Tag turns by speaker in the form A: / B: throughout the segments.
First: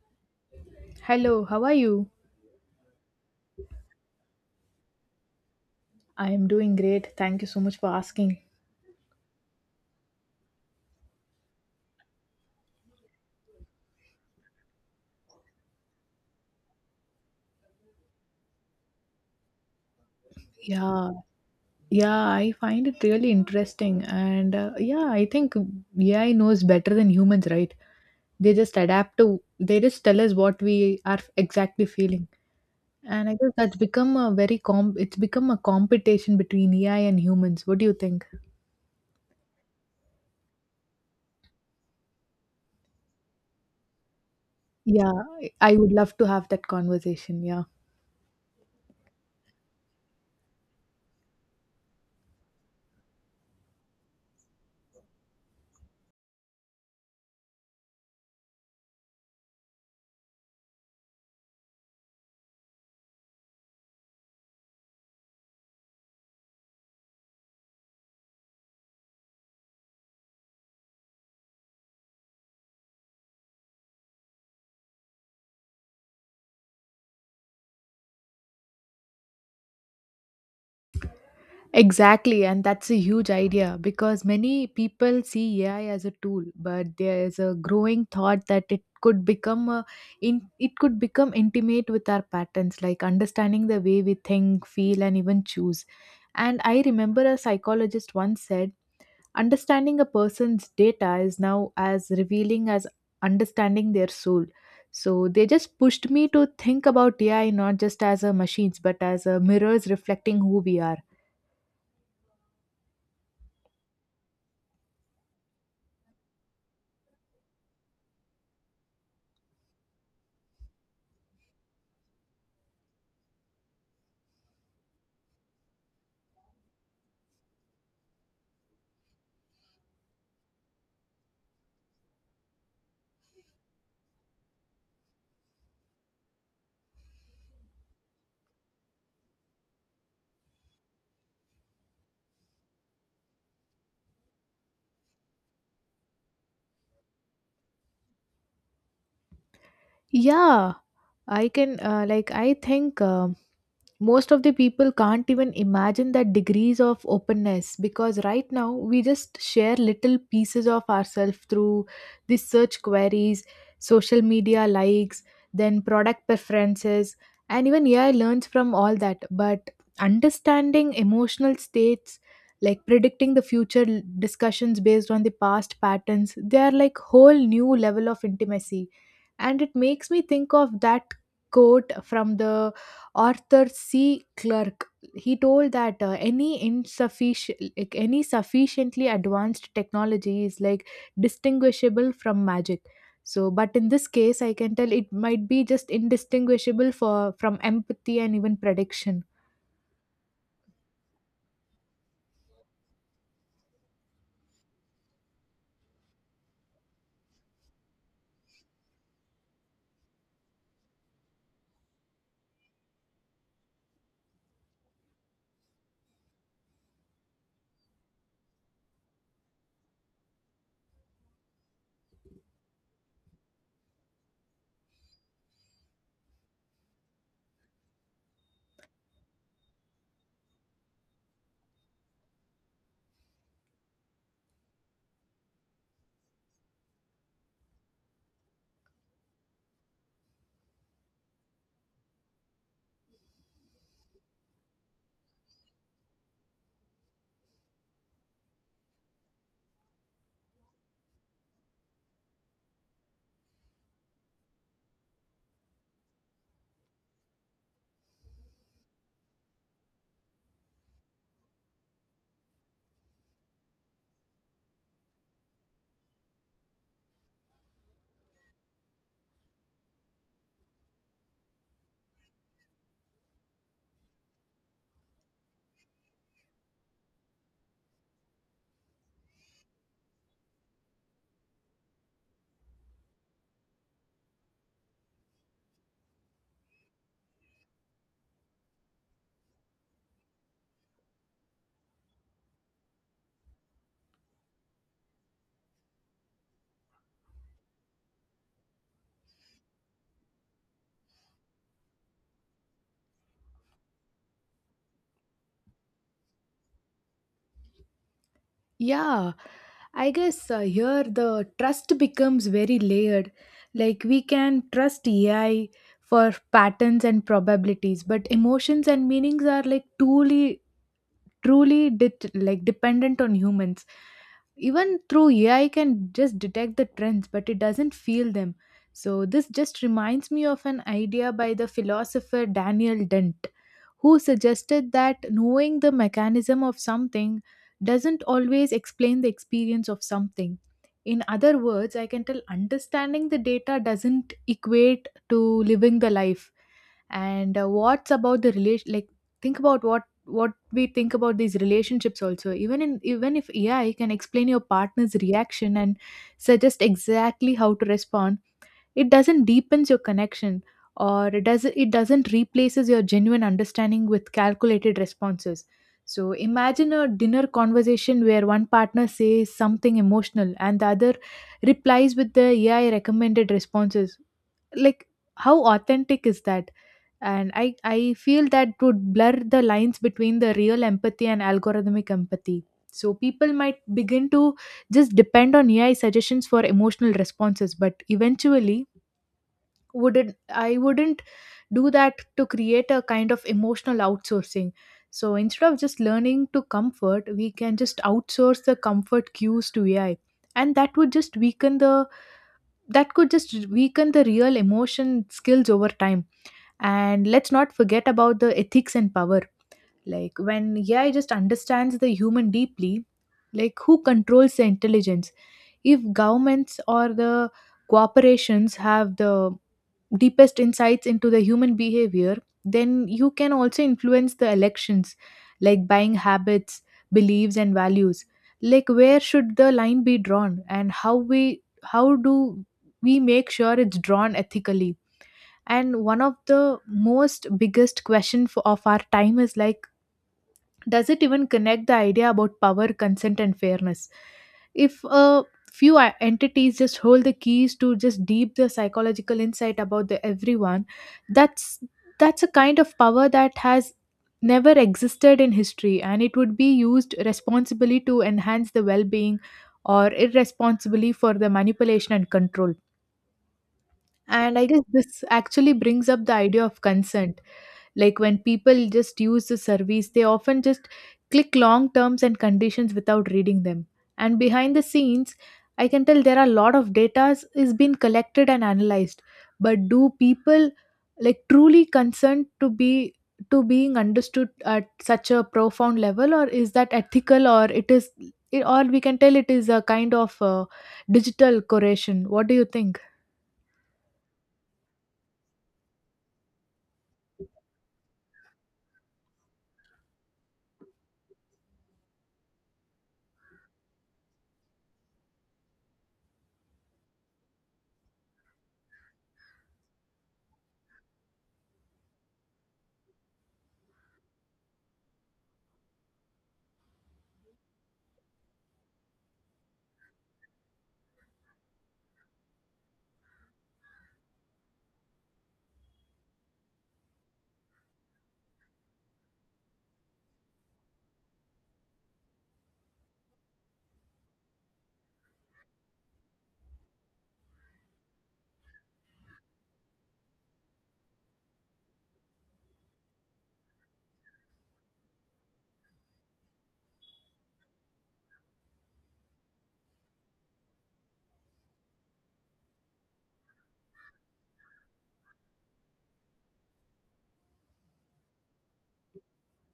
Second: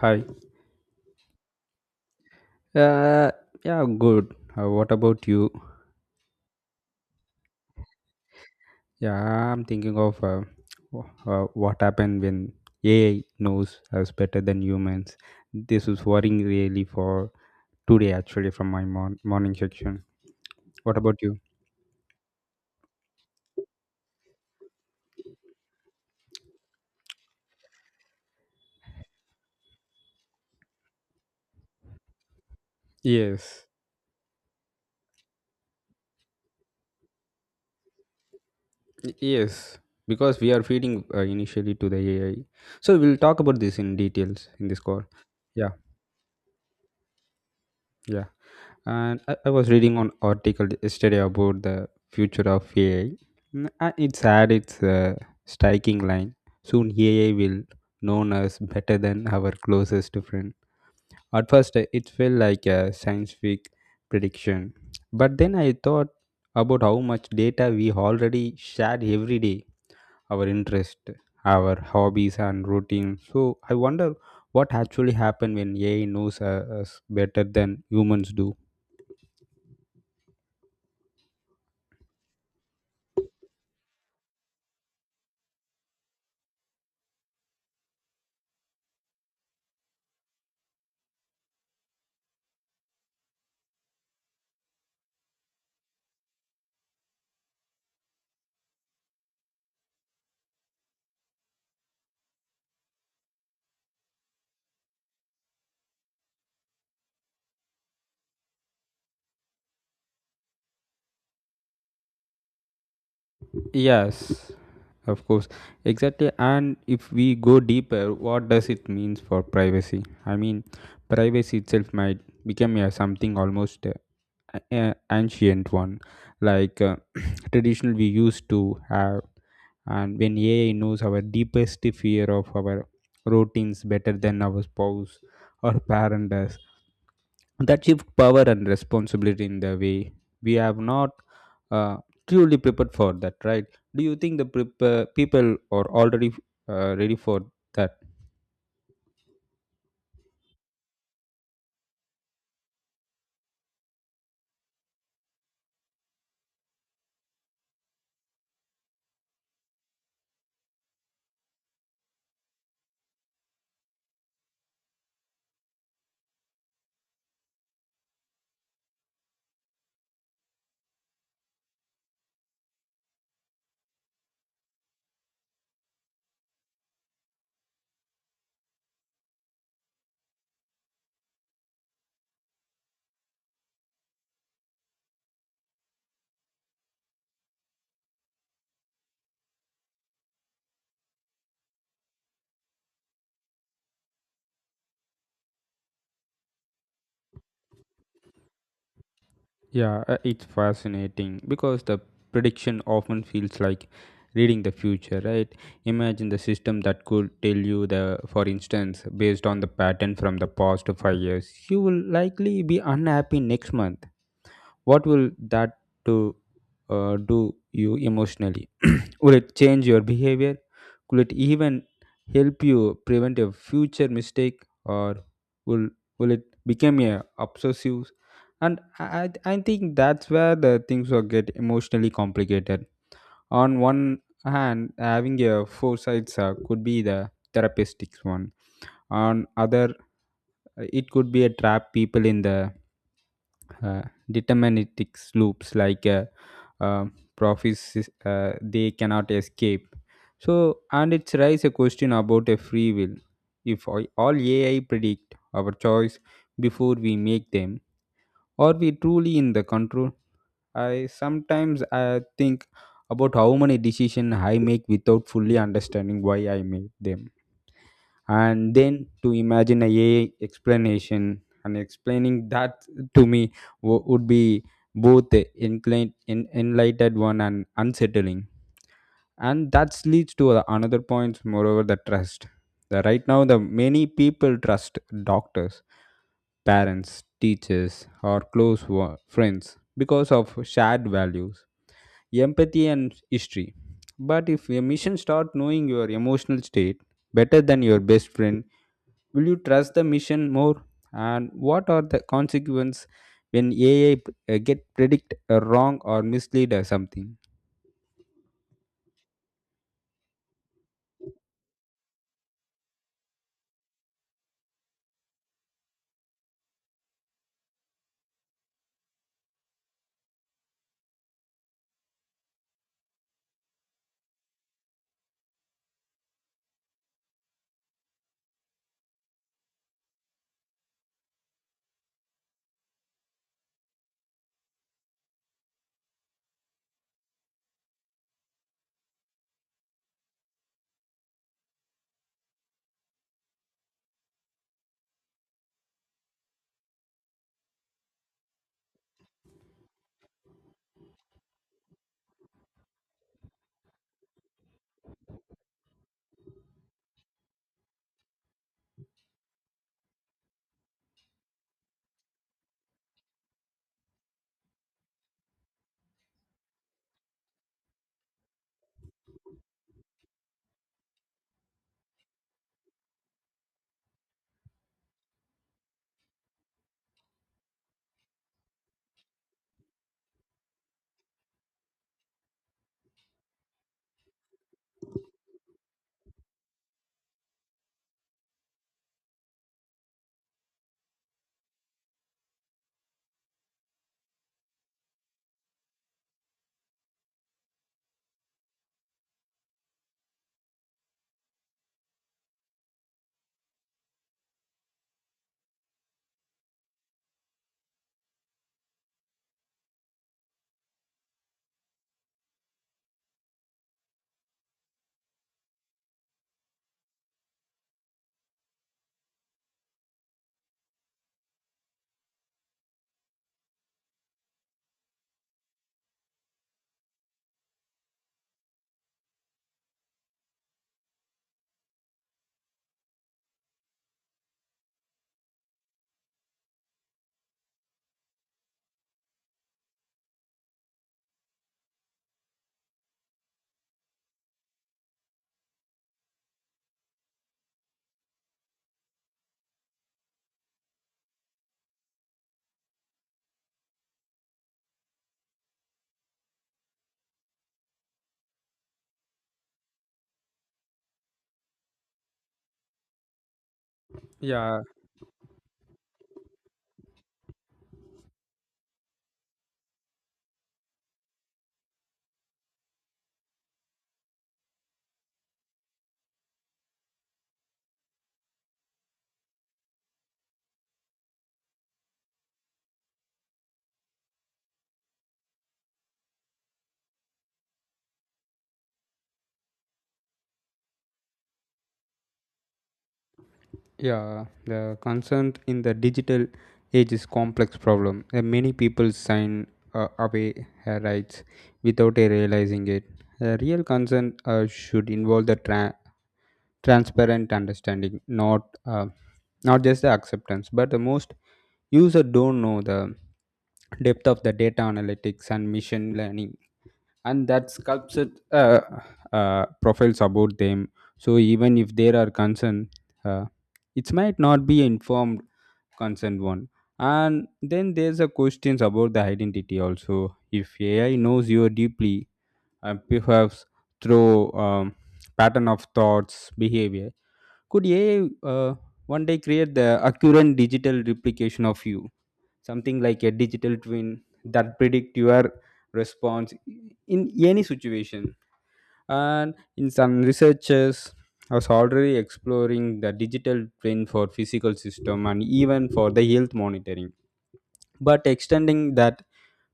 A: Hi.
B: Hello, how are you?
A: Uh, yeah, good. What about you?
B: I am doing great. Thank you so much for asking.
A: Yeah, I'm thinking of what happened when AI knows us better than humans. This is worrying really for today, actually, from my morning section. What
B: Yeah,
A: about you?
B: yeah, I find it really interesting. And yeah, I think AI knows better than humans, right? They just adapt to, they just tell us what we are exactly feeling. And I guess
A: Yes.
B: that's become a it's become a competition between AI and humans. What do you think?
A: Yes. Because we are feeding initially to the AI. So we'll talk about this in details in this call.
B: Yeah, I
A: Yeah.
B: I would love to have that conversation. Yeah.
A: Yeah. And I was reading an article yesterday about the future of AI. Mm, and it's had its striking line. Soon AI will known us better than our closest friend. At first, it felt like a science fiction prediction, but then I thought about how much data we already share every day, our interest, our hobbies, and routine. So I wonder what actually happened when AI knows us better than humans do.
B: Exactly, and that's a huge idea because many people see AI as a tool, but there is a growing thought that it could become a, in it could become intimate with our patterns, like understanding the way we think, feel, and even choose. And I remember a psychologist once said, understanding a person's data is now as revealing as understanding their soul. So they just pushed me to think about AI not just as a machines, but as a mirrors reflecting who we are.
A: Yes, of course, exactly. And if we go deeper, what does it means for privacy? I mean, privacy itself might become a something almost ancient one, like uh, traditional we used to have. And when AI knows our deepest fear of our routines better than our spouse or parent does, that shift power and responsibility in the way we have not uh, truly prepared for that, right? Do you think people are already ready for that?
B: Yeah, I can like I think most of the people can't even imagine that degrees of openness because right now we just share little pieces of ourselves through these search queries, social media likes, then product preferences, and even AI learns from all that. But understanding emotional states, like predicting the discussions based on the past patterns, they are like whole new level of intimacy. And it makes me think of that quote from the Arthur C. Clarke. He told that any insufficient, like any sufficiently advanced technology is like distinguishable from magic. So, but in this case, I can tell it might be just indistinguishable for from empathy and even prediction.
A: Yeah it's fascinating because the prediction often feels like reading the future, right? Imagine the system that could tell you, the for instance based on the pattern from the past 5 years you will likely be unhappy next month. What will that to do you emotionally? Will it change your behavior? Could it even help you prevent a future mistake? Or will will it become a obsessive? And I think that's where the things will get emotionally complicated. On one hand, having a foresight could be the therapeutic one. On other, it could be a trap people in the uh, deterministic loops like uh, prophecies they cannot escape. So and it's raise a question about a free will. If all ai predict our choice before we make them, are we truly in the control? I sometimes I think about how many decisions I make without fully understanding why I made them. And then to imagine a AI explanation and explaining that to me would be both enlightened one and unsettling. And that leads to the another point, moreover, the trust. Right now, the many people trust doctors, parents, teachers, or close friends because of shared values, empathy, and history. But if a mission start knowing your emotional state better than your best friend, will you trust the mission more? And what are the consequences when AI get predict wrong or mislead or something?
B: Yeah, I guess here the trust becomes very layered. Like we can trust AI for patterns and probabilities, but emotions and meanings are like truly, like dependent on humans. Even through AI can just detect the trends, but it doesn't feel them. So this just reminds me of an idea by the philosopher Daniel Dent, who suggested that knowing the mechanism of something doesn't always explain the experience of something. In other words, I can tell understanding the data doesn't equate to living the life. And what's about the relation? Like, think about what we think about these relationships also even in even if AI can explain your partner's reaction and suggest exactly how to respond, it doesn't deepens your connection, or it does not, it doesn't replaces your genuine understanding with calculated responses. So imagine a dinner conversation where one partner says something emotional and the other replies with the AI recommended responses. Like, how authentic is that? And I feel that would blur the lines between the real empathy and algorithmic empathy. So people might begin to just depend on AI suggestions for emotional responses, but eventually wouldn't do that to create a kind of emotional outsourcing. So instead of just learning to comfort, we can just outsource the comfort cues to AI, and that would just weaken the, that could just weaken the real emotion skills over time. And let's not forget about the ethics and power. Like when AI just understands the human deeply, like who controls the intelligence? If governments or the corporations have the deepest insights into the human behavior, then you can also influence the elections, like buying habits, beliefs, and values. Like where should the line be drawn, and how do we make sure it's drawn ethically? And one of the most biggest question of our time is like, does it even connect the idea about power, consent, and fairness? If a few entities just hold the keys to just deep the psychological insight about the everyone, that's that's a kind of power that has never existed in history, and it would be used responsibly to enhance the well-being or irresponsibly for the manipulation and control. And I guess
A: Yeah,
B: this actually brings up the idea of consent. Like when people just use the service, they often just click long terms and conditions without reading them. And behind the scenes, I can tell there are a lot of data is being collected and analyzed. But do people like truly consent to be to being understood at such a profound level, or is that ethical, or it is, or we can tell it is a kind of digital curation? What do you think?
A: yeah. The concern in the digital age is complex problem. Many people sign away her rights without realizing it. The real concern should involve the transparent understanding, not not just the acceptance. But the most user don't know the depth of the data analytics and machine learning and that sculpted profiles about them. So even if there are concern, uh, it might not be informed consent one. And then there's a questions about the identity also. If ai knows you deeply and perhaps through pattern of thoughts behavior, could ai uh, one day create the accurate digital replication of you, something like a digital twin that predict your response in any situation? And in some researchers was already exploring the digital twin for physical system and even for the health monitoring. But extending that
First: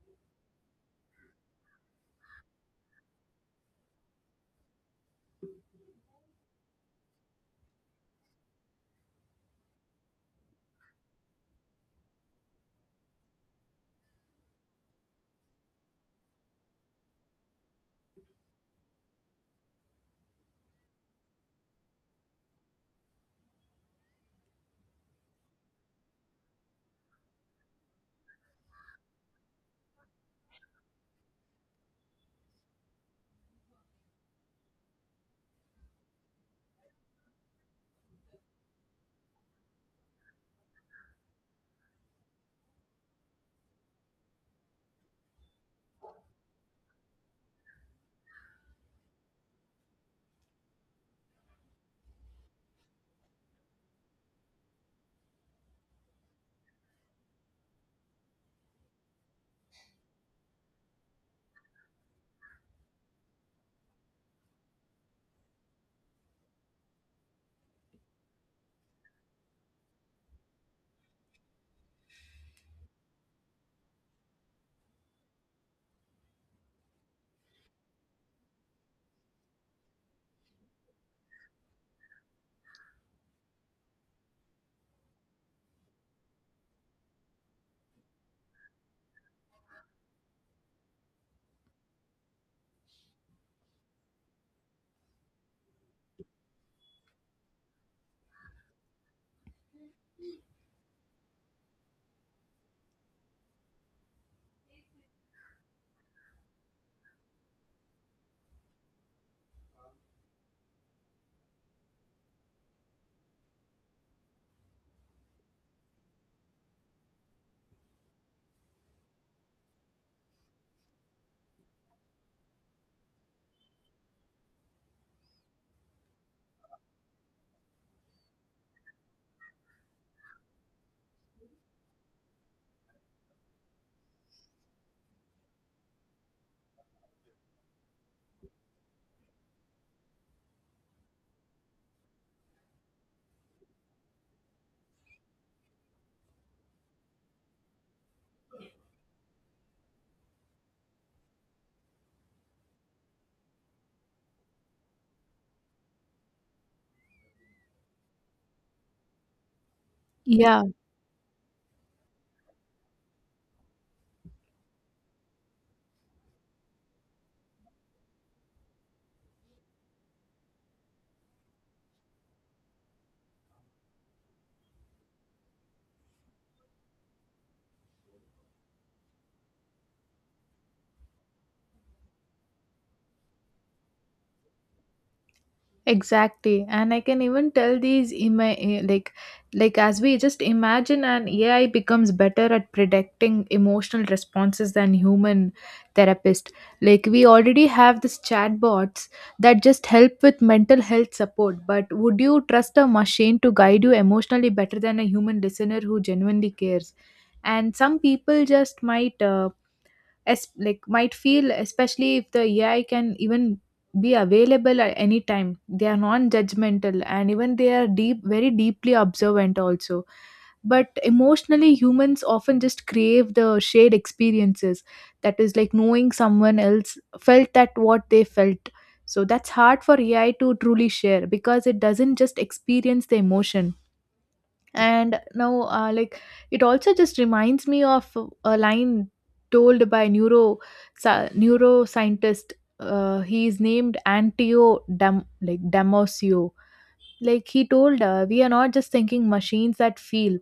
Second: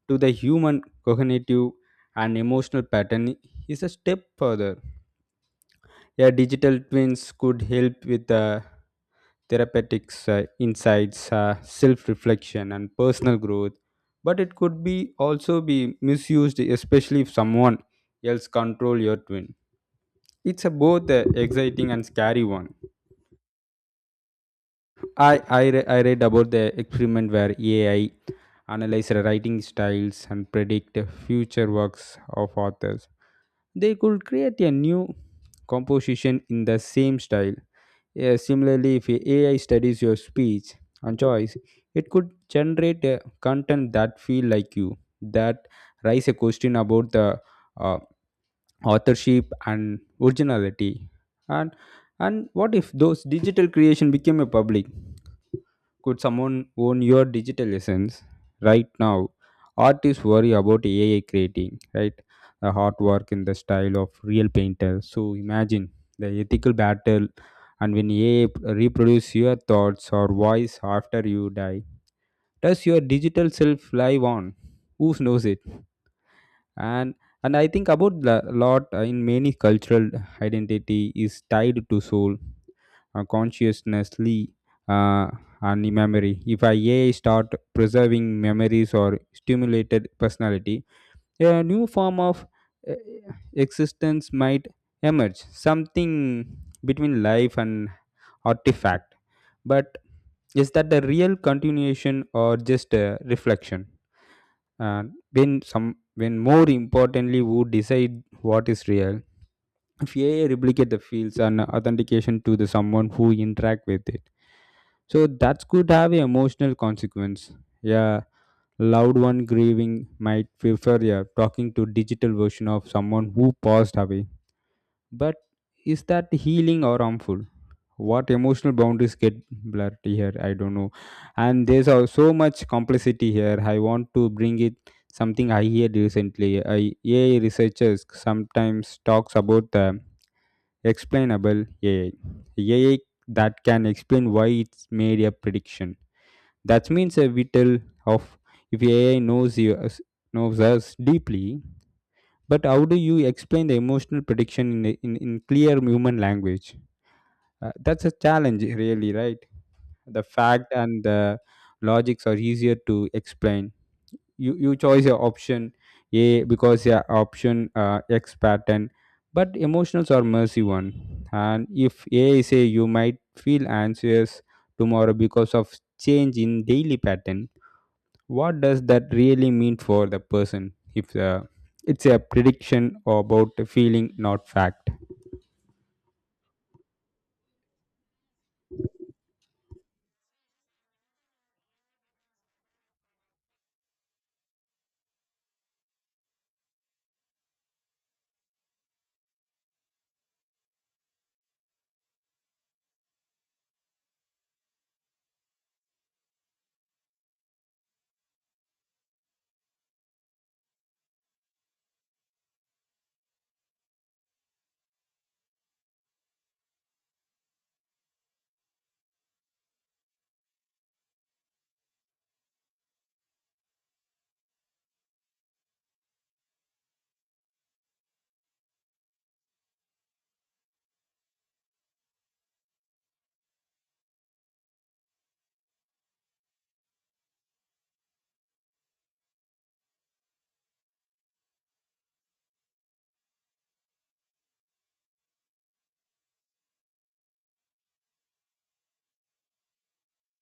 A: to the human cognitive and emotional pattern is a step further. A digital twins could help with the therapeutics insights, self-reflection, and personal growth. But it could be also be misused, especially if someone else control your twin. It's a both exciting and scary one. I I read about the experiment where AI analyzed writing styles and predict future works of authors. They could create a new composition in the same style. Yeah, similarly, if AI studies your speech and choice, it could generate content that feel like you, that raise a question about the uh, authorship and originality. And and what if those digital creation became a public? Could someone own your digital essence right now? Artists worry about AI creating, right? The artwork in the style of real painters. So imagine the ethical battle, and when AI reproduce your thoughts or voice after you die, does your digital self live on? Who knows it? And and I think about the lot in many cultural identity is tied to soul consciously uh, and memory. If I A I start preserving memories or stimulated personality, a new form of uh, existence might emerge, something between life and artifact. But is that the real continuation or just a reflection? And when some, when more importantly, who decide what is real? If AI replicate the fields and authentication to the someone who interact with it, so that could have a emotional consequence. Yeah, loved one grieving might prefer, yeah, talking to digital version of someone who passed away. But is that healing or harmful? What emotional boundaries get blurred here? I don't know. And there's so much complexity here. I want to bring it something I heard recently. I, AI researchers sometimes talks about the explainable AI. AI that can explain why it's made a prediction. That means a vital of if AI knows knows us deeply, but how do you explain the emotional prediction in in clear human language? That's a challenge, really, right? The
B: Yeah,
A: fact and the logics are easier to explain. You choose your option a because your option x pattern. But emotionals are mercy one. And if a is a you might feel anxious tomorrow because of change in daily pattern, what does that really mean for the person if it's a prediction about a feeling not fact?
B: exactly, and I can even tell these like as we just imagine an AI becomes better at predicting emotional responses than human therapist. Like we already have this chatbots that just help with mental health support, but would you trust a machine to guide you emotionally better than a human listener who genuinely cares? And some people just might as like might feel, especially if the AI can even be available at any time, they are non-judgmental, and even they are deep very deeply observant also. But emotionally, humans often just crave the shared experiences, that is like knowing someone else felt that what they felt. So that's hard for AI to truly share because it doesn't just experience the emotion. And now like it also just reminds me of a line told by neuroscientist, he is named antio Dam, like damosio. Like he told we are not just thinking machines that feel,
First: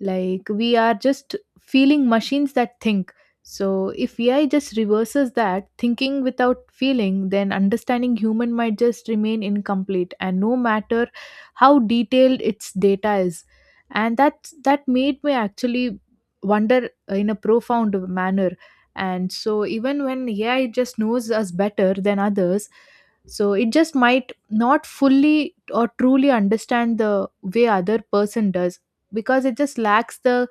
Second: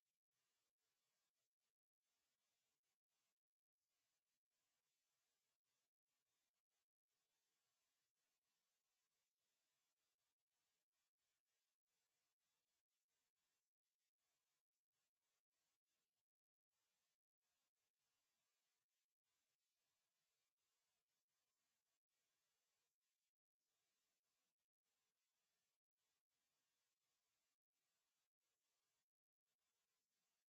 B: like we are just feeling machines that think. So if AI just reverses that thinking without feeling, then understanding human might just remain incomplete, and no matter how detailed its data is. And that made me actually wonder in a profound manner. And so even when AI just knows us better than others, so it just might not fully or truly understand the way other person does, because it just lacks the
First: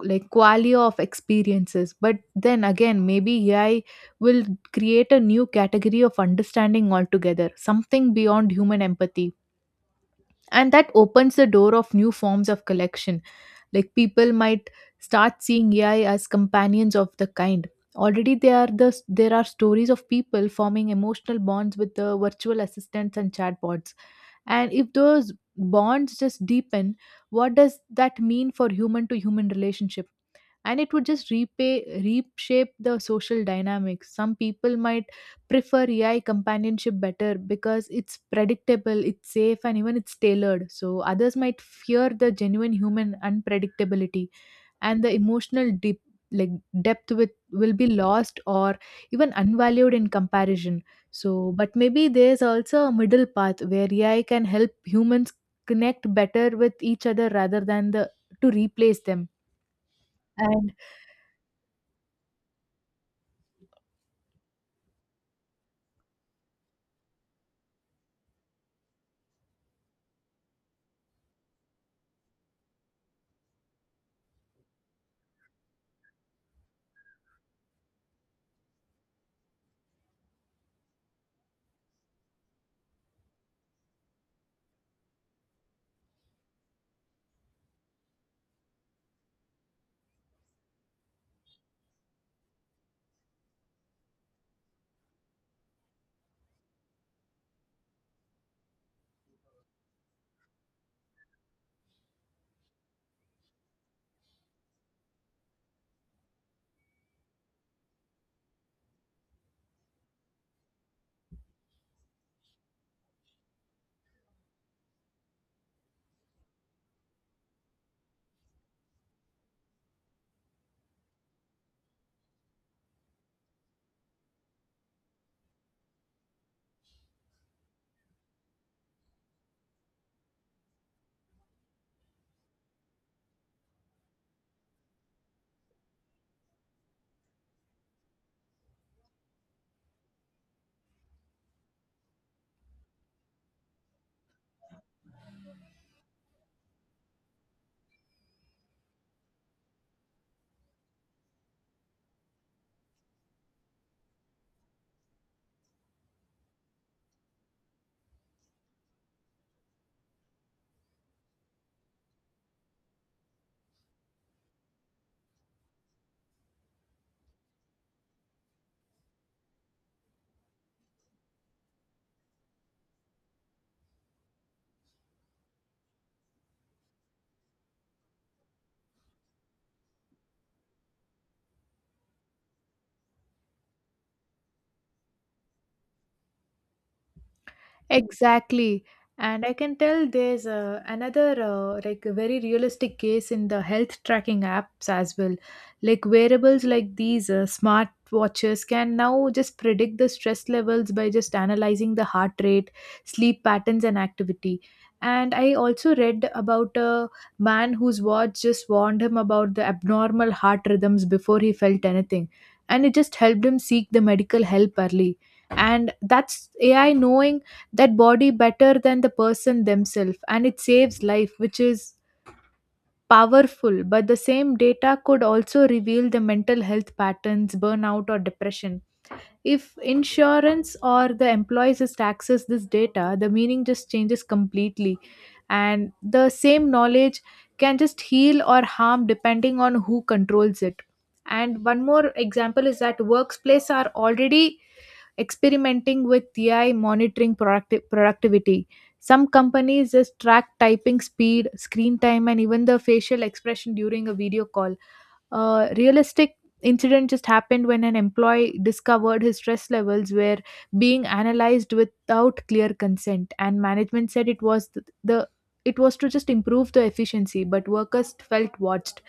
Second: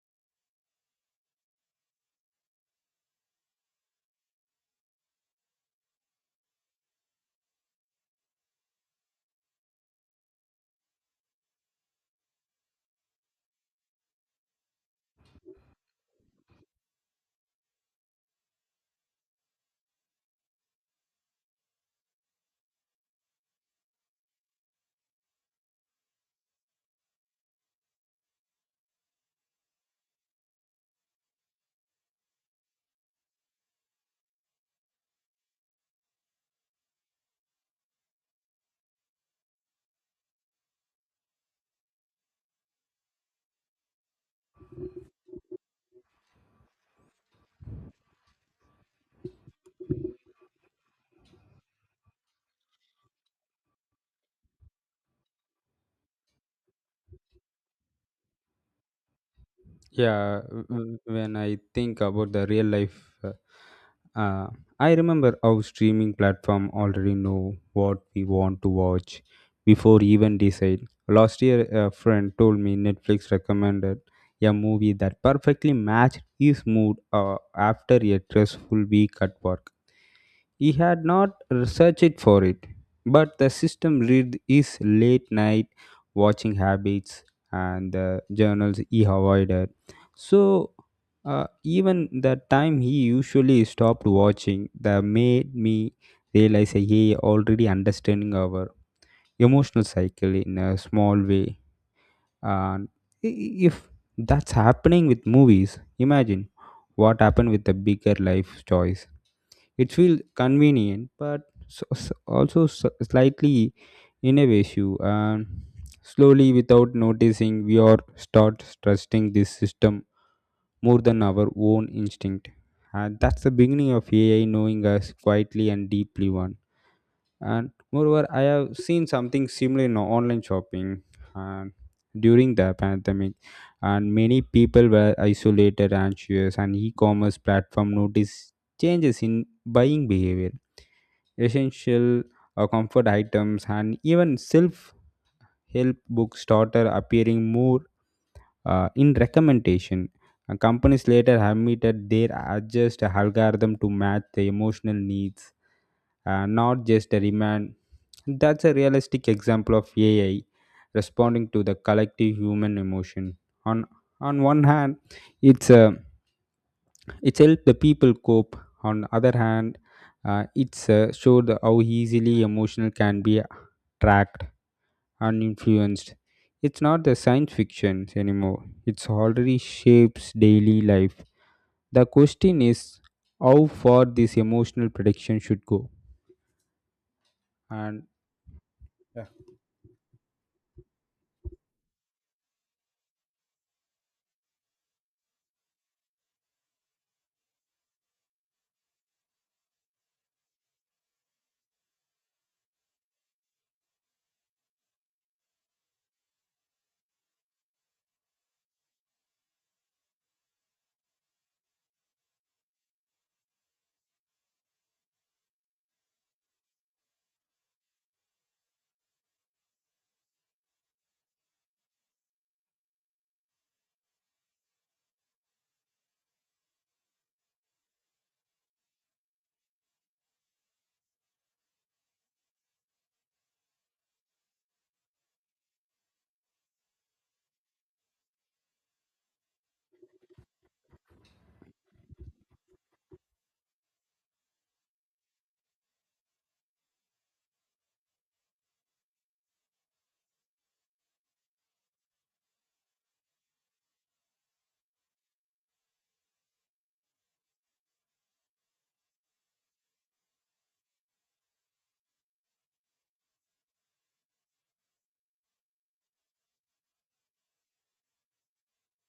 B: like quality of experiences. But then again, maybe AI will create a new category of understanding altogether, something beyond human empathy. And that opens the door of new forms of collection. Like people might start seeing AI as companions of the kind. Already there are stories of people forming emotional bonds with the virtual assistants and chatbots. And if those bonds just deepen, what does that mean for human to human relationship? And it would just repay reshape the social dynamics. Some people might prefer AI companionship better because it's predictable, it's safe, and even it's tailored. So others might fear the genuine human unpredictability, and the emotional deep like depth with will be lost or even unvalued in comparison. So but maybe there's also a middle path where AI can help humans connect better with each other rather than the to replace them. And
A: When I think about the real life, Uh, I remember how streaming platform already know what we want to watch before even decide. Last year, a friend told me Netflix recommended a movie that perfectly matched his mood after a stressful week at work. He had not researched for it, but the system read his late night watching habits and the journals he avoided. So even the time he usually stopped watching, that made me realize that he already understanding our emotional cycle in a small way. And if that's happening with movies, imagine what happened with the bigger life choice. It feels convenient, but also slightly ineffective. And slowly, without noticing, we are start trusting this system more than our own instinct. And that's the beginning of AI knowing us quietly and deeply. One, and moreover, I have seen something similar in online shopping. And during the pandemic, and many people were isolated anxious and e-commerce platform noticed changes in buying behavior. Essential comfort items and even self-help books started appearing more in recommendation. Companies later admitted they adjust algorithm to match the emotional needs, not just the demand. That's a realistic example of AI responding to the collective human emotion. On on one hand, it's a it's helped the people cope. On other hand, it's showed how easily emotional can be tracked and influenced. It's not the science fiction anymore. It's already shapes daily life. The question is how far this emotional prediction should go. And
B: exactly.
A: yeah.
B: And I can tell there's another like a very realistic case in the health tracking apps as well. Like wearables like these smart watches can now just predict the stress levels by just analyzing the heart rate, sleep patterns and activity. And I also read about a man whose watch just warned him about the abnormal heart rhythms before he felt anything. And it just helped him seek the medical help early. And that's AI knowing that body better than the person themselves, and it saves life, which is powerful. But the same data could also reveal the mental health patterns, burnout or depression. If insurance or the employees just access this data, the meaning just changes completely. And the same knowledge can just heal or harm depending on who controls it. And one more example is that workplaces are already experimenting with AI monitoring productivity. Some companies just track typing speed, screen time, and even the facial expression during a video call. A realistic incident just happened when an employee discovered his stress levels were being analyzed without clear consent, and management said it was th- the it was to just improve the efficiency, but workers felt watched.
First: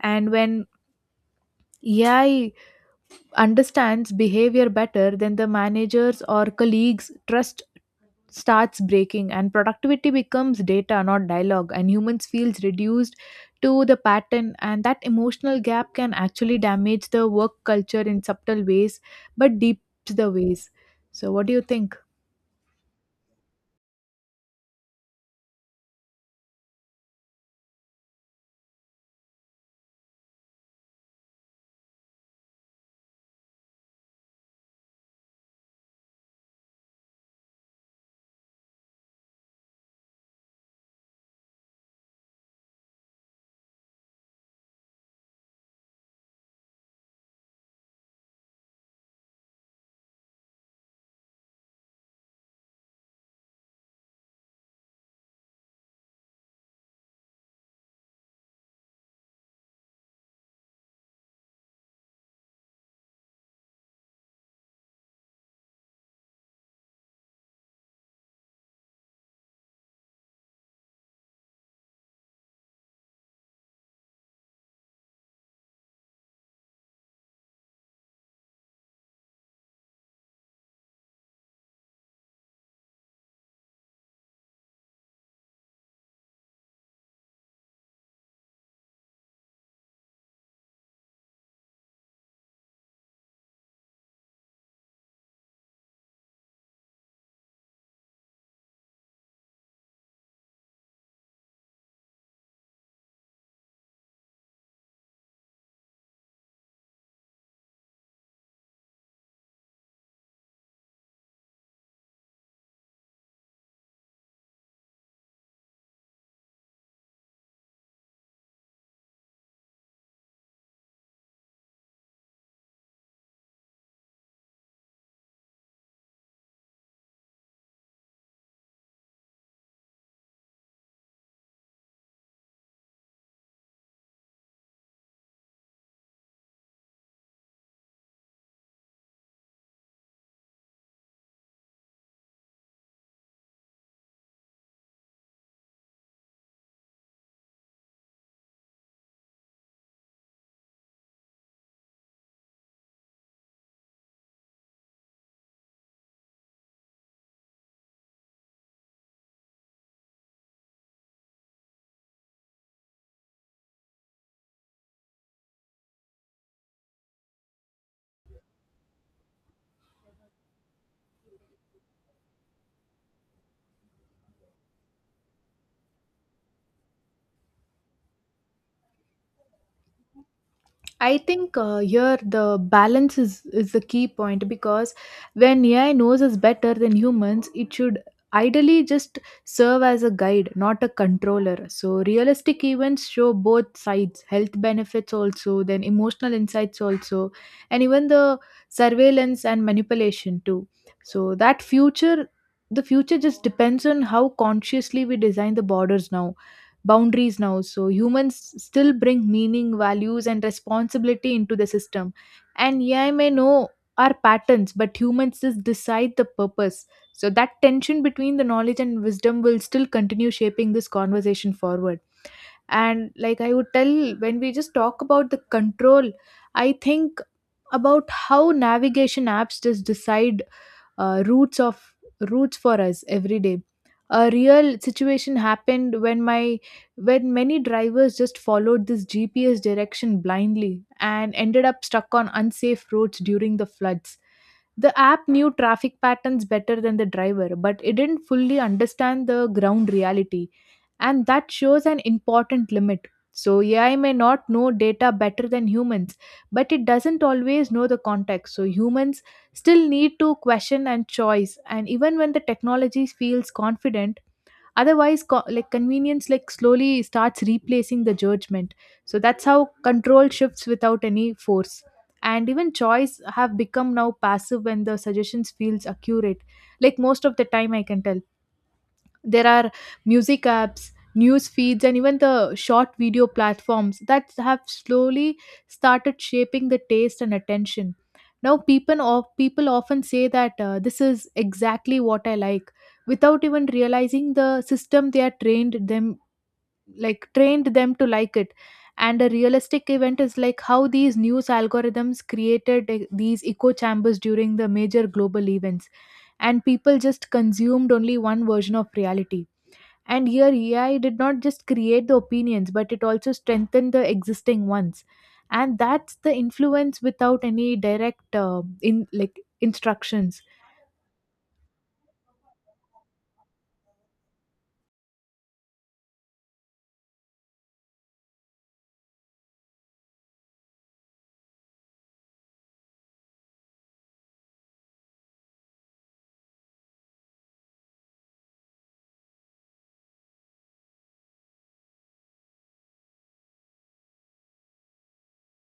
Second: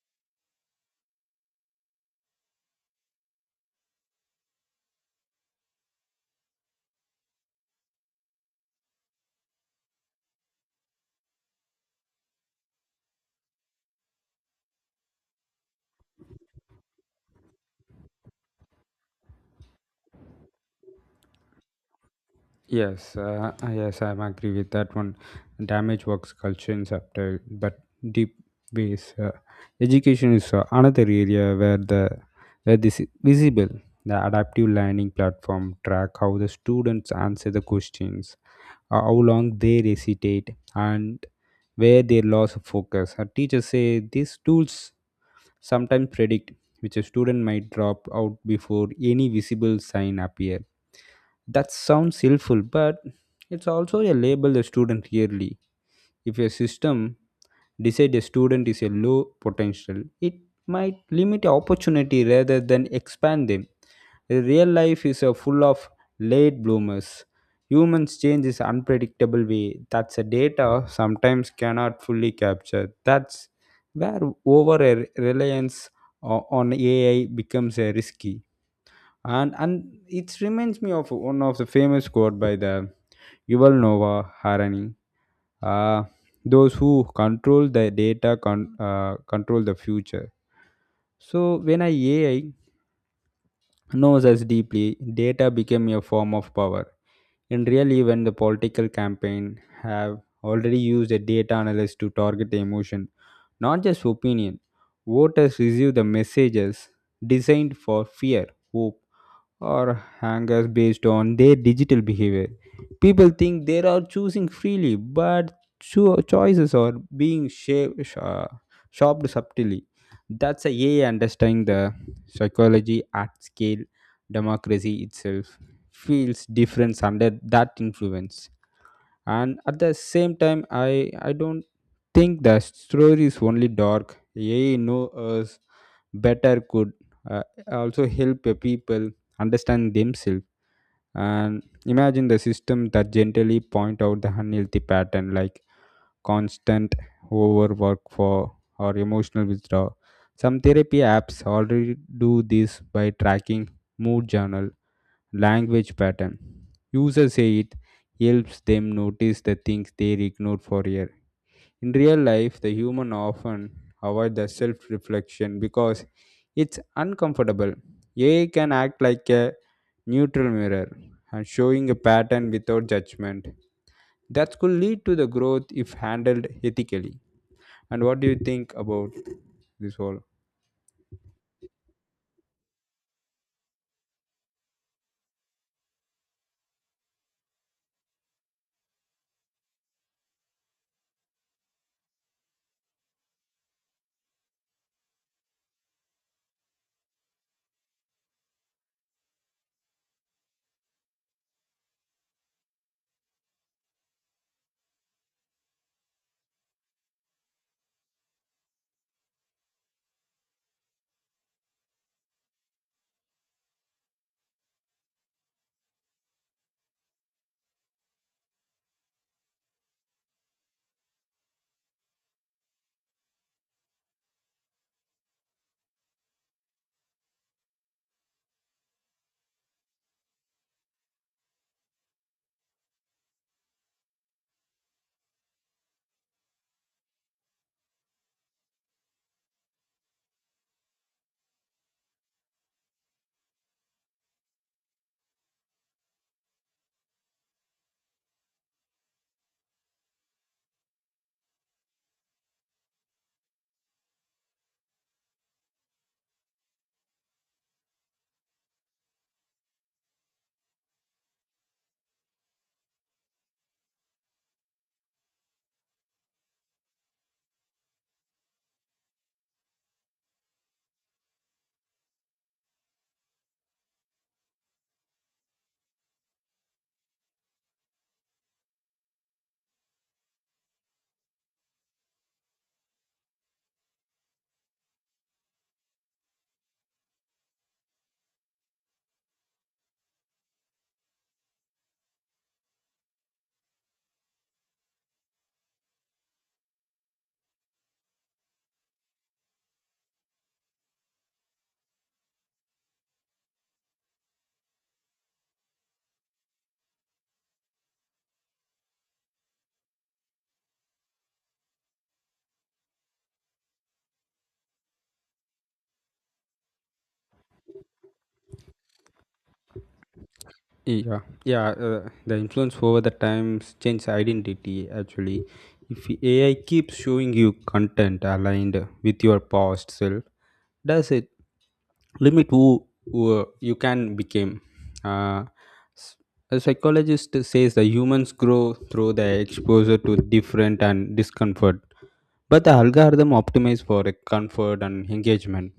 B: And when AI understands behavior better than the managers or colleagues, trust starts breaking, and productivity becomes data not dialogue, and humans feels reduced to the pattern. And that emotional gap can actually damage the work culture in subtle ways but deeps the ways. So what do you think?
A: Yes, yes, I agree with that one. Damage works culture in subtle but deep ways. Education is another area where the where this is visible. The adaptive learning platform track how the students answer the questions, how long they hesitate, and where they lost focus. Our teachers say these tools sometimes predict which a student might drop out before any visible sign appear. That sounds helpful, but it's also a label the student yearly. If your system decide a student is a low potential, it might limit opportunity rather than expand them. Real life is a full of late bloomers. Humans change in unpredictable way. That's a data sometimes cannot fully capture. That's where over a reliance on AI becomes a risky. And it reminds me of one of the famous quote by the Yuval Noah Harari, uh, those who control the data control the future. So when a ai knows us deeply, data became a form of power. And really when the political campaign have already used a data analyst to target emotion not just opinion, voters receive the messages designed for fear, hope, or hangers based on their digital behavior. People think they are choosing freely, but choices are being shaped, shaped subtly. That's a way understanding the psychology at scale. Democracy itself feels different under that influence. And at the same time, I don't think the story is only dark. AI know us better could uh, also help the people understand themselves and imagine the system that gently point out the unhealthy pattern like constant overwork for or emotional withdrawal. Some therapy apps already do this by tracking mood journal language pattern. Users say it helps them notice the things they ignored for years. In real life, the human often avoid the self-reflection because it's uncomfortable. AI can act like a neutral mirror and showing a pattern without judgment. That could lead to the growth if handled ethically. And what do you think about this whole?
B: I think here the balance is the key point, because when AI knows us better than humans, it should ideally just serve as a guide, not a controller. So, realistic events show both sides: health benefits, also, then emotional insights, also, and even the surveillance and manipulation, too. So, that future. The future just depends on how consciously we design the borders now boundaries now. So humans still bring meaning, values, and responsibility into the system. And AI may know our patterns, but humans just decide the purpose. So that tension between the knowledge and wisdom will still continue shaping this conversation forward. And I would tell, when we just talk about the control, I think about how navigation apps just decide uh, roots of roots for us every day. A real situation happened when my when many drivers just followed this gps direction blindly and ended up stuck on unsafe roads during the floods. The app knew traffic patterns better than the driver, but it didn't fully understand the ground reality, and that shows an important limit. So, AI may not know data better than humans, but it doesn't always know the context. So, humans still need to question and choice, and even when the technology feels confident, otherwise, like convenience, like slowly starts replacing the judgment. So, that's how control shifts without any force. And even choice have become now passive when the suggestions feels accurate. Like most of the time, I can tell. There are music apps, news feeds, and even the short video platforms that have slowly started shaping the taste and attention. Now, people often say that this is exactly what I like without even realizing the system they are trained them like trained them to like it. And a realistic event is like how these news algorithms created these echo chambers during the major global events, and people just consumed only one version of reality. And here AI did not just create the opinions, but it also strengthened the existing ones. And that's the influence without any direct in like instructions.
A: Yeah, yeah. The influence over the times changes identity. Actually, if AI keeps showing you content aligned with your past self, does it limit who you can become? Uh, s- a psychologist says the humans grow through the exposure to different and discomfort, but the algorithm optimizes for comfort and engagement.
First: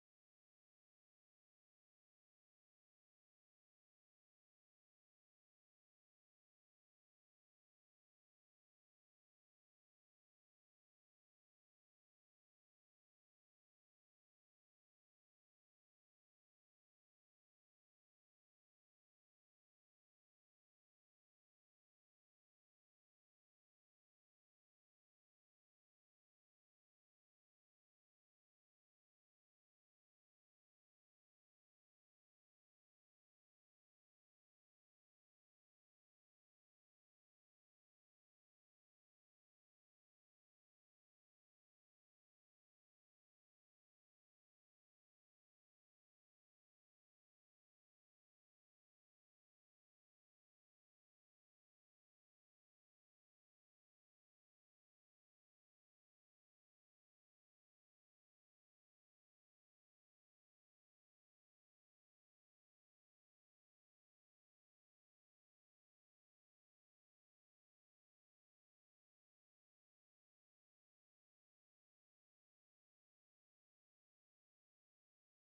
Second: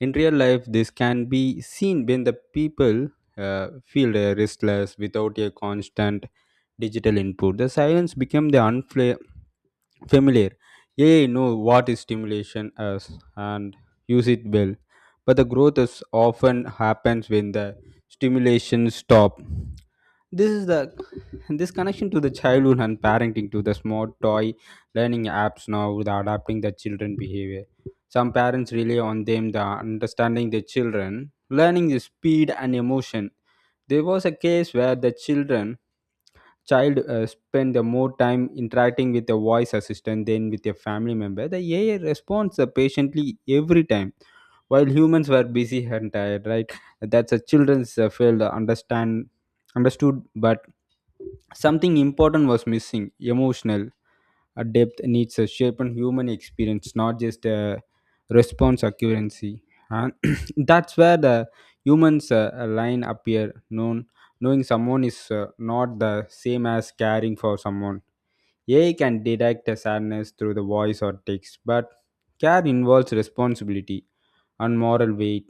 A: In real life this can be seen when the people feel restless without a constant digital input. The silence became the unfamiliar. AI know what is stimulation is and use it well, but the growth is often happens when the stimulation stop. this is the this connection to the childhood and parenting to the smart toy learning apps now the adapting the children behavior. Some parents rely on them the understanding the children learning the speed and emotion. There was a case where the child spent the more time interacting with the voice assistant than with a family member. The AI responds patiently every time while humans were busy and tired, right? That's a children's failed understand understood, but something important was missing. Emotional a depth needs a shape and human experience, not just a response accuracy. And that's where the humans line appear. Known Knowing someone is not the same as caring for someone. AI can detect a sadness through the voice or text, but care involves responsibility and moral weight.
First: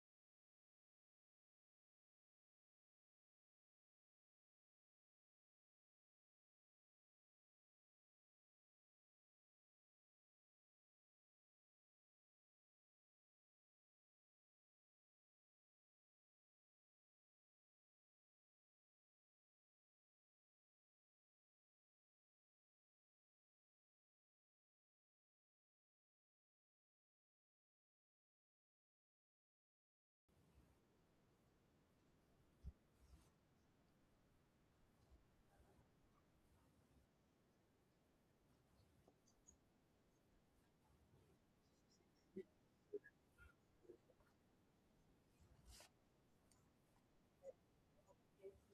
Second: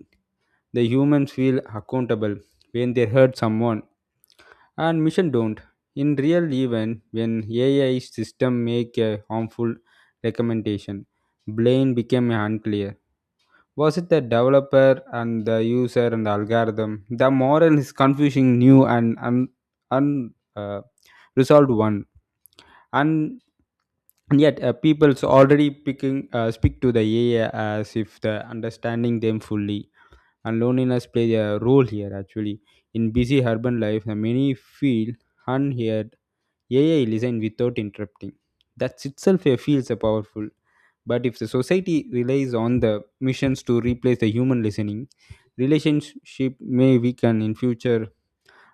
A: The humans feel accountable when they hurt someone, and mission don't. In real event, when AI system make a harmful recommendation, blame became unclear. Was it the developer and the user and the algorithm? The moral is confusing, new and un, uh, resolved one. And yet people's already picking speak to the AI as if the understanding them fully. And loneliness plays a role here actually. In busy urban life many feel unheard. AI listen without interrupting. That itself feels powerful. But if the society relies on the missions to replace the human listening, relationship may weaken in future.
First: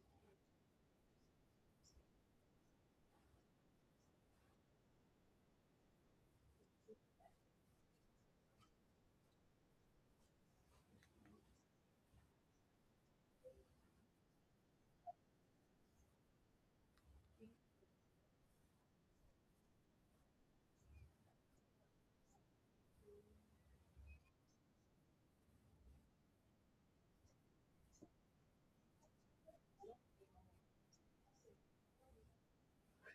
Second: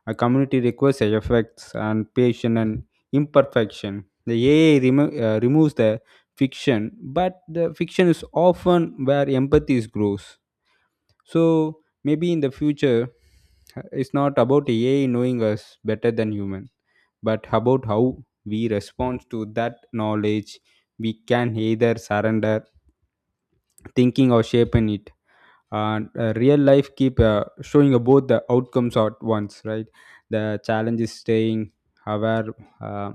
A: A community requires effects and patience and imperfection. The AI removes the fiction, but the fiction is often where empathy grows. So maybe in the future, it's not about AI knowing us better than human, but about how we respond to that knowledge. We can either surrender thinking or shape in it. And real life keep showing both the outcomes at once, right? The challenge is staying aware, uh,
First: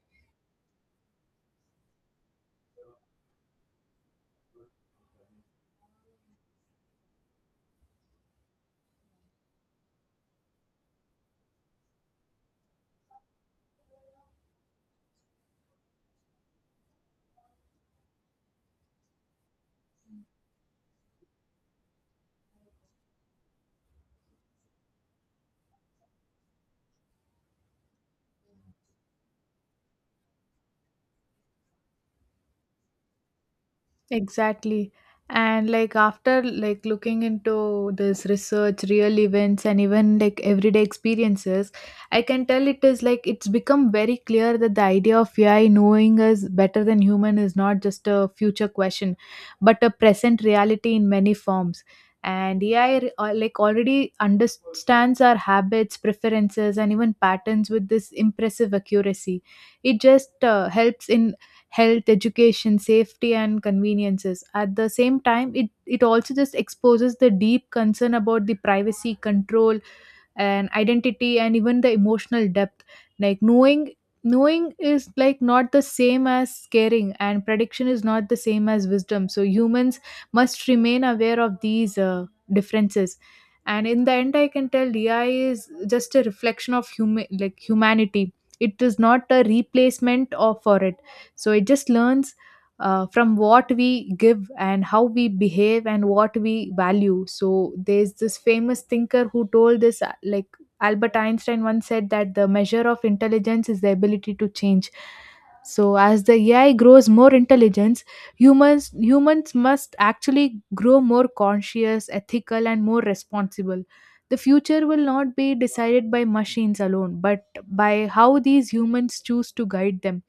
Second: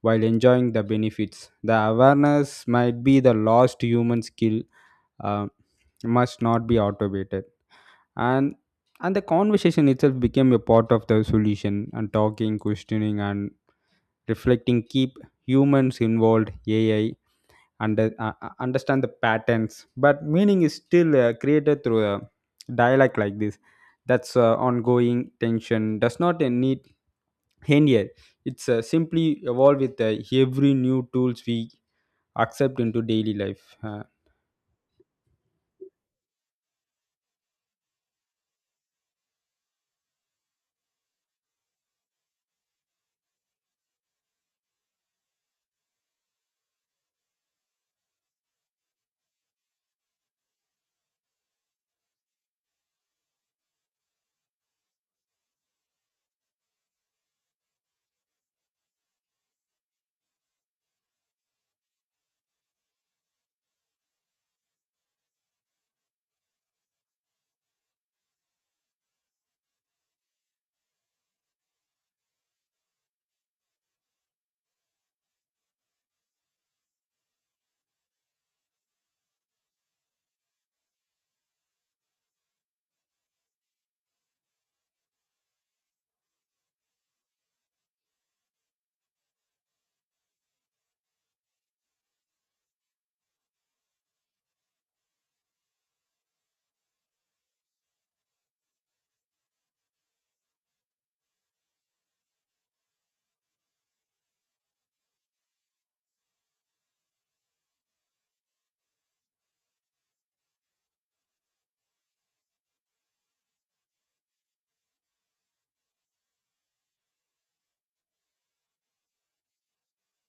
A: while enjoying the benefits. The awareness might be the lost human skill uh, must not be automated. And and the conversation itself became a part of the solution. And talking questioning and reflecting keep humans involved. AI understand the patterns, but meaning is still created through a dialect like this. That's ongoing tension does not need end yet. It's simply evolve with every new tools we accept into daily life. uh,
B: Exactly. And after looking into this research, real events, and even like everyday experiences, I can tell it is it's become very clear that the idea of AI knowing us better than human is not just a future question, but a present reality in many forms. And AI already understands our habits, preferences, and even patterns with this impressive accuracy. It just helps in health, education, safety, and conveniences. At the same time, it also just exposes the deep concern about the privacy, control, and identity, and even the emotional depth. Like knowing is like not the same as caring, and prediction is not the same as wisdom. So humans must remain aware of these differences. And in the end, I can tell AI is just a reflection of humanity. It is not a replacement of for it. So it just learns from what we give and how we behave and what we value. So there's this famous thinker who told this, Albert Einstein once said that the measure of intelligence is the ability to change. So as the AI grows more intelligence, humans must actually grow more conscious, ethical, and more responsible. The future will not be decided by machines alone, but by how these humans choose to guide them.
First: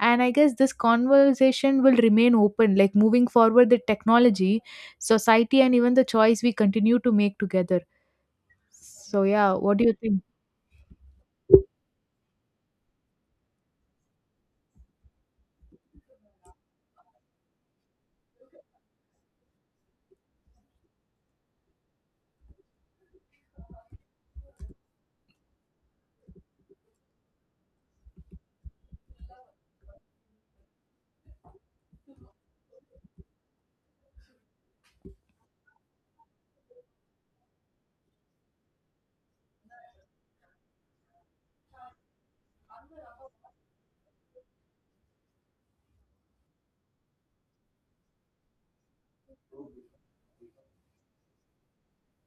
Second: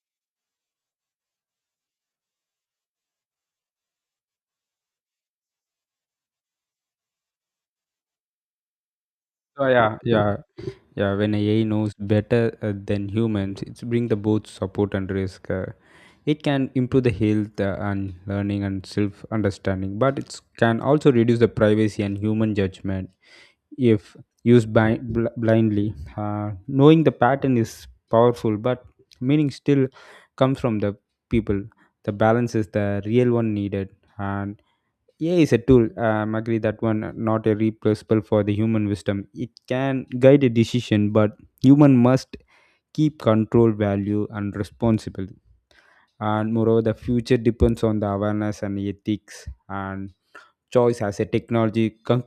B: And I guess this conversation will remain open, like moving forward the technology, society, and even the choice we continue to make together. So yeah,
A: so
B: what do you
A: yeah
B: think?
A: yeah yeah when AI knows better than humans, it's bring the both support and risk. It can improve the health and learning and self understanding, but it can also reduce the privacy and human judgment if used blindly. Knowing the pattern is powerful, but meaning still comes from the people. The balance is the real one needed. And AI is a tool. Agree that one not a replaceable for the human wisdom. It can guide a decision, but human must keep control, value, and responsibility. And moreover the future depends on the awareness and ethics and choice as a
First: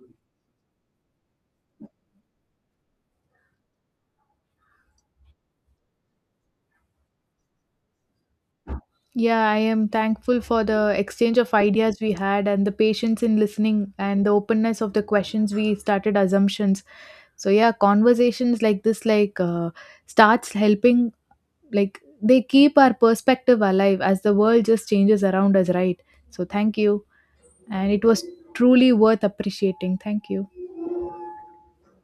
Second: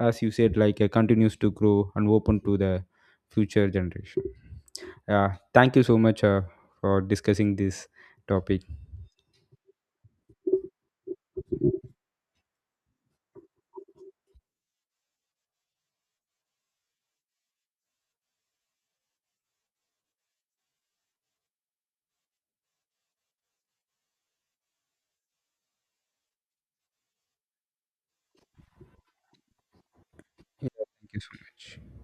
A: as you said, like continues to grow and open to the future generation. Yeah, thank you so much for discussing this topic.
B: Yeah, I am thankful for the exchange of ideas we had, and the patience in listening, and the openness of the questions we started assumptions. So yeah, conversations like this starts helping, like they keep our perspective alive as the world just changes around us, right? So thank you. And it was truly worth appreciating. Thank you.
A: Yeah, thank you so much.